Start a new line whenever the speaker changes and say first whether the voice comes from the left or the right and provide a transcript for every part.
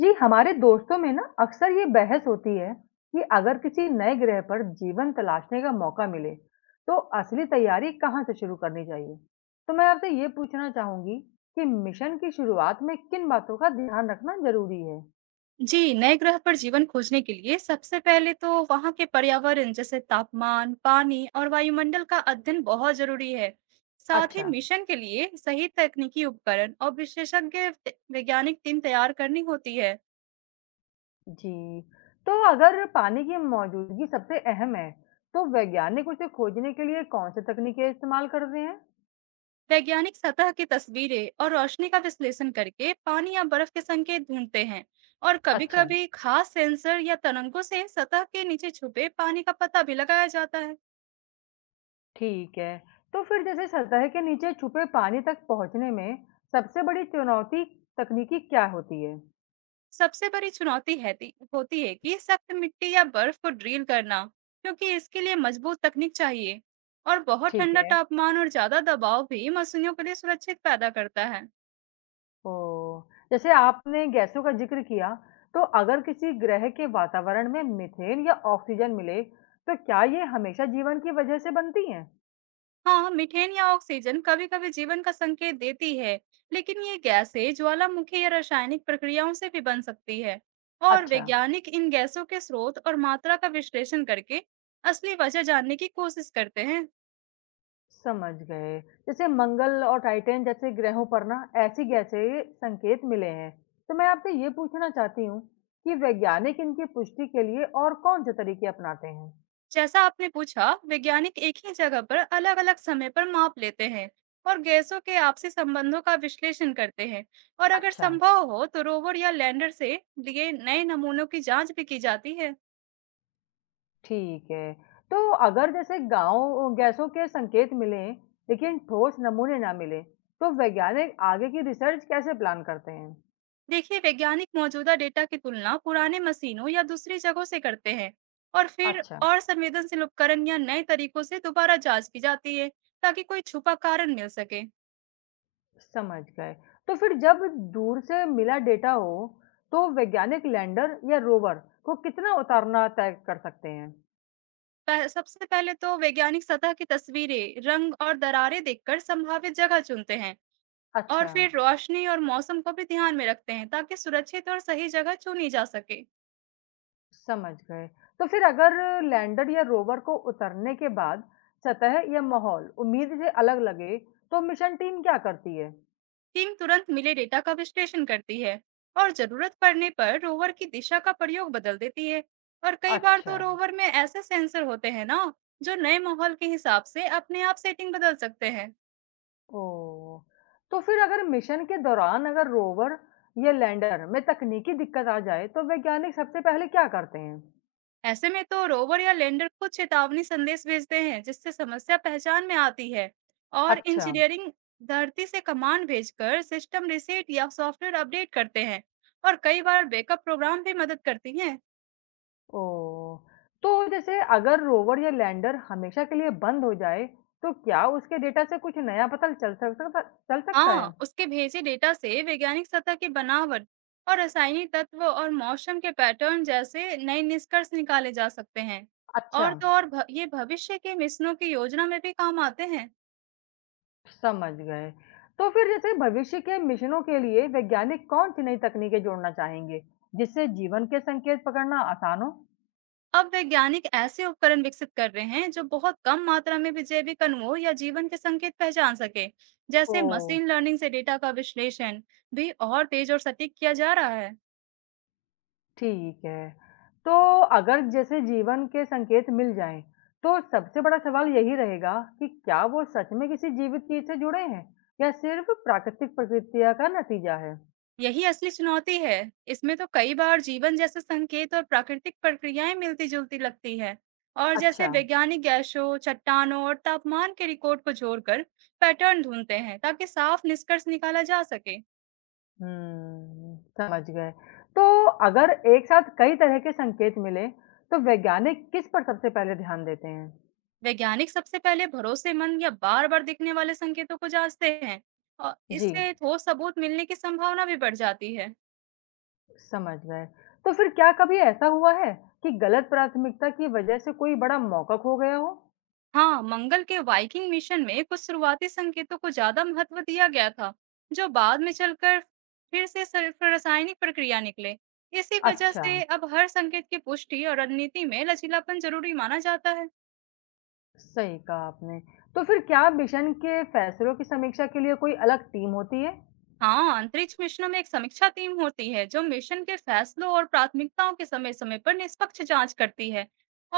left: जी, हमारे दोस्तों में ना अक्सर ये बहस होती है कि अगर किसी नए ग्रह पर जीवन तलाशने का मौका मिले, तो असली तैयारी कहाँ से शुरू करनी चाहिए? तो मैं आपसे ये पूछना चाहूँगी कि मिशन की शुरुआत में किन बातों का ध्यान रखना ज़रूरी है?
right: जी, नए ग्रह पर जीवन खोजने के लिए सबसे पहले तो वहाँ के पर्यावरण जैसे तापमान, पानी और वायुमंडल का अध्ययन बहुत जरूरी है। साथ ही
left: अच्छा,
right: मिशन के लिए सही तकनीकी उपकरण और विशेषज्ञ वैज्ञानिक टीम तैयार करनी होती है।
left: जी। तो अगर पानी की मौजूदगी सबसे अहम है, तो वैज्ञानिक उसे खोजने के लिए कौन-सी तकनीकें इस्तेमाल करते हैं?
right: वैज्ञानिक सतह की तस्वीरें और रोशनी का विश्लेषण करके पानी या बर्फ के संकेत ढूंढते हैं और
left: अच्छा।
right: कभी-कभी खास सेंसर या तरंगों से सतह के नीचे छुपे पानी का पता भी लगाया जाता है।
left: ठीक है। तो फिर जैसे सतह के नीचे छुपे पानी तक पहुँचने में सबसे बड़ी चुनौती तकनीकी क्या होती है?
right: सबसे बड़ी चुनौती होती है कि सख्त मिट्टी या बर्फ को ड्रिल करना क्योंकि इसके लिए मजबूत तकनीक चाहिए और बहुत
left: ठीक
right: ठंडा
left: है।
right: तापमान और ज्यादा दबाव भी मशीनों के लिए सुरक्षित पैदा करता है।
left: ओह! जैसे आपने गैसों का ज़िक्र किया, तो अगर किसी ग्रह के वातावरण में मीथेन या ऑक्सीजन मिले, तो क्या ये हमेशा जीवन की वजह से बनती हैं?
right: हाँ, मीथेन या ऑक्सीजन कभी कभी जीवन का संकेत देती है, लेकिन ये गैसें ज्वालामुखी या रासायनिक प्रक्रियाओं से भी बन सकती है। और
left: अच्छा।
right: वैज्ञानिक इन गैसों के स्रोत और मात्रा का विश्लेषण करके असली वजह जानने की कोशिश करते हैं।
left: समझ गए। जैसे मंगल और टाइटैन जैसे ग्रहों पर ना ऐसी गैसीय संकेत मिले हैं। तो मैं आपसे ये पूछना चाहती हूँ कि वैज्ञानिक इनकी पुष्टि के लिए और कौन-से तरीके अपनाते हैं?
right: जैसा आपने पूछा, वैज्ञानिक एक ही जगह पर अलग-अलग समय पर माप लेते हैं और गैसों के आपसी संबंधों का विश्लेषण करते हैं। और अगर
left: अच्छा,
right: संभव हो, तो रोवर या लैंडर से लिए नए नमूनों की जांच भी की जाती है।
left: ठीक है। तो अगर जैसे गाँव गैसों के संकेत मिलें, लेकिन ठोस नमूने ना मिले, तो वैज्ञानिक आगे की रिसर्च कैसे प्लान करते हैं?
right: देखिए, वैज्ञानिक मौजूदा डेटा की तुलना पुराने मशीनों या दूसरी जगहों से करते हैं और फिर
left: अच्छा।
right: और संवेदनशील उपकरण या नए तरीकों से दोबारा जांच की जाती है, ताकि कोई छुपा कारण मिल सके।
left: समझ गए। तो फिर जब दूर से मिला डेटा हो, तो वैज्ञानिक लैंडर या रोवर को कितना उतारना तय कर सकते हैं?
right: सबसे पहले तो वैज्ञानिक सतह की तस्वीरें, रंग और दरारें देखकर संभावित जगह चुनते हैं और
left: अच्छा,
right: फिर रोशनी और मौसम को भी ध्यान में रखते हैं ताकि सुरक्षित और सही जगह चुनी जा सके।
left: समझ गए। तो फिर अगर लैंडर या रोवर को उतरने के बाद सतह या माहौल उम्मीद से अलग लगे, तो मिशन टीम क्या करती है?
right: टीम तुरंत मिले डेटा का विश्लेषण करती है और जरूरत पड़ने पर रोवर की दिशा का प्रयोग बदल देती है। और कई बार
left: अच्छा,
right: तो रोवर में ऐसे सेंसर होते हैं ना जो नए माहौल के हिसाब से अपने आप सेटिंग बदल सकते हैं।
left: ओह! तो फिर अगर मिशन के दौरान अगर रोवर या लैंडर में तकनीकी दिक्कत आ जाए, तो वैज्ञानिक सबसे पहले क्या करते हैं?
right: ऐसे में तो रोवर या लैंडर खुद चेतावनी संदेश भेजते हैं जिससे समस्या पहचान में आती है। और
left: अच्छा।
right: इंजीनियरिंग धरती से कमांड भेजकर सिस्टम रीसेट या सॉफ्टवेयर अपडेट करते हैं और कई बार बैकअप प्रोग्राम भी मदद करती हैं।
left: ओह! तो जैसे अगर रोवर या लैंडर हमेशा के लिए बंद हो जाए, तो क्या उसके डेटा से कुछ नया पता चल सकता
right: हाँ,
left: है?
right: उसके भेजे डेटा से वैज्ञानिक सतह की बनावट और रासायनिक तत्व और मौसम के पैटर्न जैसे नए निष्कर्ष निकाले जा सकते हैं।
left: अच्छा,
right: और तो और ये भविष्य के मिशनों की योजना में भी काम आते हैं।
left: समझ गए। तो फिर जैसे भविष्य के मिशनों के लिए वैज्ञानिक कौन-सी नई तकनीकें जोड़ना चाहेंगे, जिससे जीवन के संकेत पकड़ना आसान हो?
right: अब वैज्ञानिक ऐसे उपकरण विकसित कर रहे हैं जो बहुत कम मात्रा में भी जैविक अणुओं या जीवन के संकेत पहचान सके। जैसे
left: ओह!
right: मशीन लर्निंग से डेटा का विश्लेषण भी और तेज और सटीक किया जा रहा है।
left: ठीक है। तो अगर जैसे जीवन के संकेत मिल जाएँ, तो सबसे बड़ा सवाल यही रहेगा कि क्या वो सच में किसी जीवित चीज़ से जुड़े हैं या सिर्फ़ प्राकृतिक प्रक्रिया का नतीजा है?
right: यही असली चुनौती है। इसमें तो कई बार जीवन जैसे संकेत और प्राकृतिक प्रक्रियाएं मिलती जुलती लगती है। और जैसे
left: अच्छा।
right: वैज्ञानिक गैसों चट्टानों और तापमान के रिकॉर्ड को जोड़कर पैटर्न ढूंढते हैं ताकि साफ निष्कर्ष निकाला जा सके।
left: हुँ, समझ गए। तो अगर एक साथ कई तरह के संकेत मिलें, तो वैज्ञानिक किस पर सबसे पहले ध्यान देते हैं?
right: वैज्ञानिक सबसे पहले भरोसेमंद या बार-बार दिखने वाले संकेतों को जांचते हैं और
left: जी।
right: इससे ठोस सबूत मिलने की संभावना भी बढ़ जाती है।
left: समझ गए। तो फिर क्या कभी ऐसा हुआ है कि गलत प्राथमिकता की वजह से कोई बड़ा मौका खो गया हो?
right: हाँ, मंगल के वाइकिंग मिशन में कुछ शुरुआती संकेतों को ज्यादा महत्व दिया गया था जो बाद में चलकर फिर से सिर्फ रासायनिक प्रक्रिया निकले। इसी वजह
left: अच्छा।
right: से अब हर संकेत की पुष्टि और रणनीति में लचीलापन जरूरी माना जाता है।
left: सही कहा आपने। तो फिर क्या मिशन के फैसलों की समीक्षा के लिए कोई अलग टीम होती है?
right: हाँ, अंतरिक्ष मिशनों में एक समीक्षा टीम होती है जो मिशन के फैसलों और प्राथमिकताओं के समय समय पर निष्पक्ष जांच करती है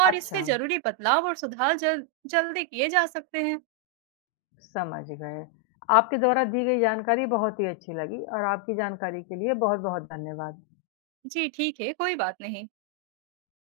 right: और इससे
left: अच्छा,
right: जरूरी बदलाव और सुधार जल्दी किए जा सकते हैं।
left: समझ गए। आपके द्वारा दी गई जानकारी बहुत ही अच्छी लगी और आपकी जानकारी के लिए बहुत-बहुत धन्यवाद।
right: जी ठीक है, कोई बात नहीं।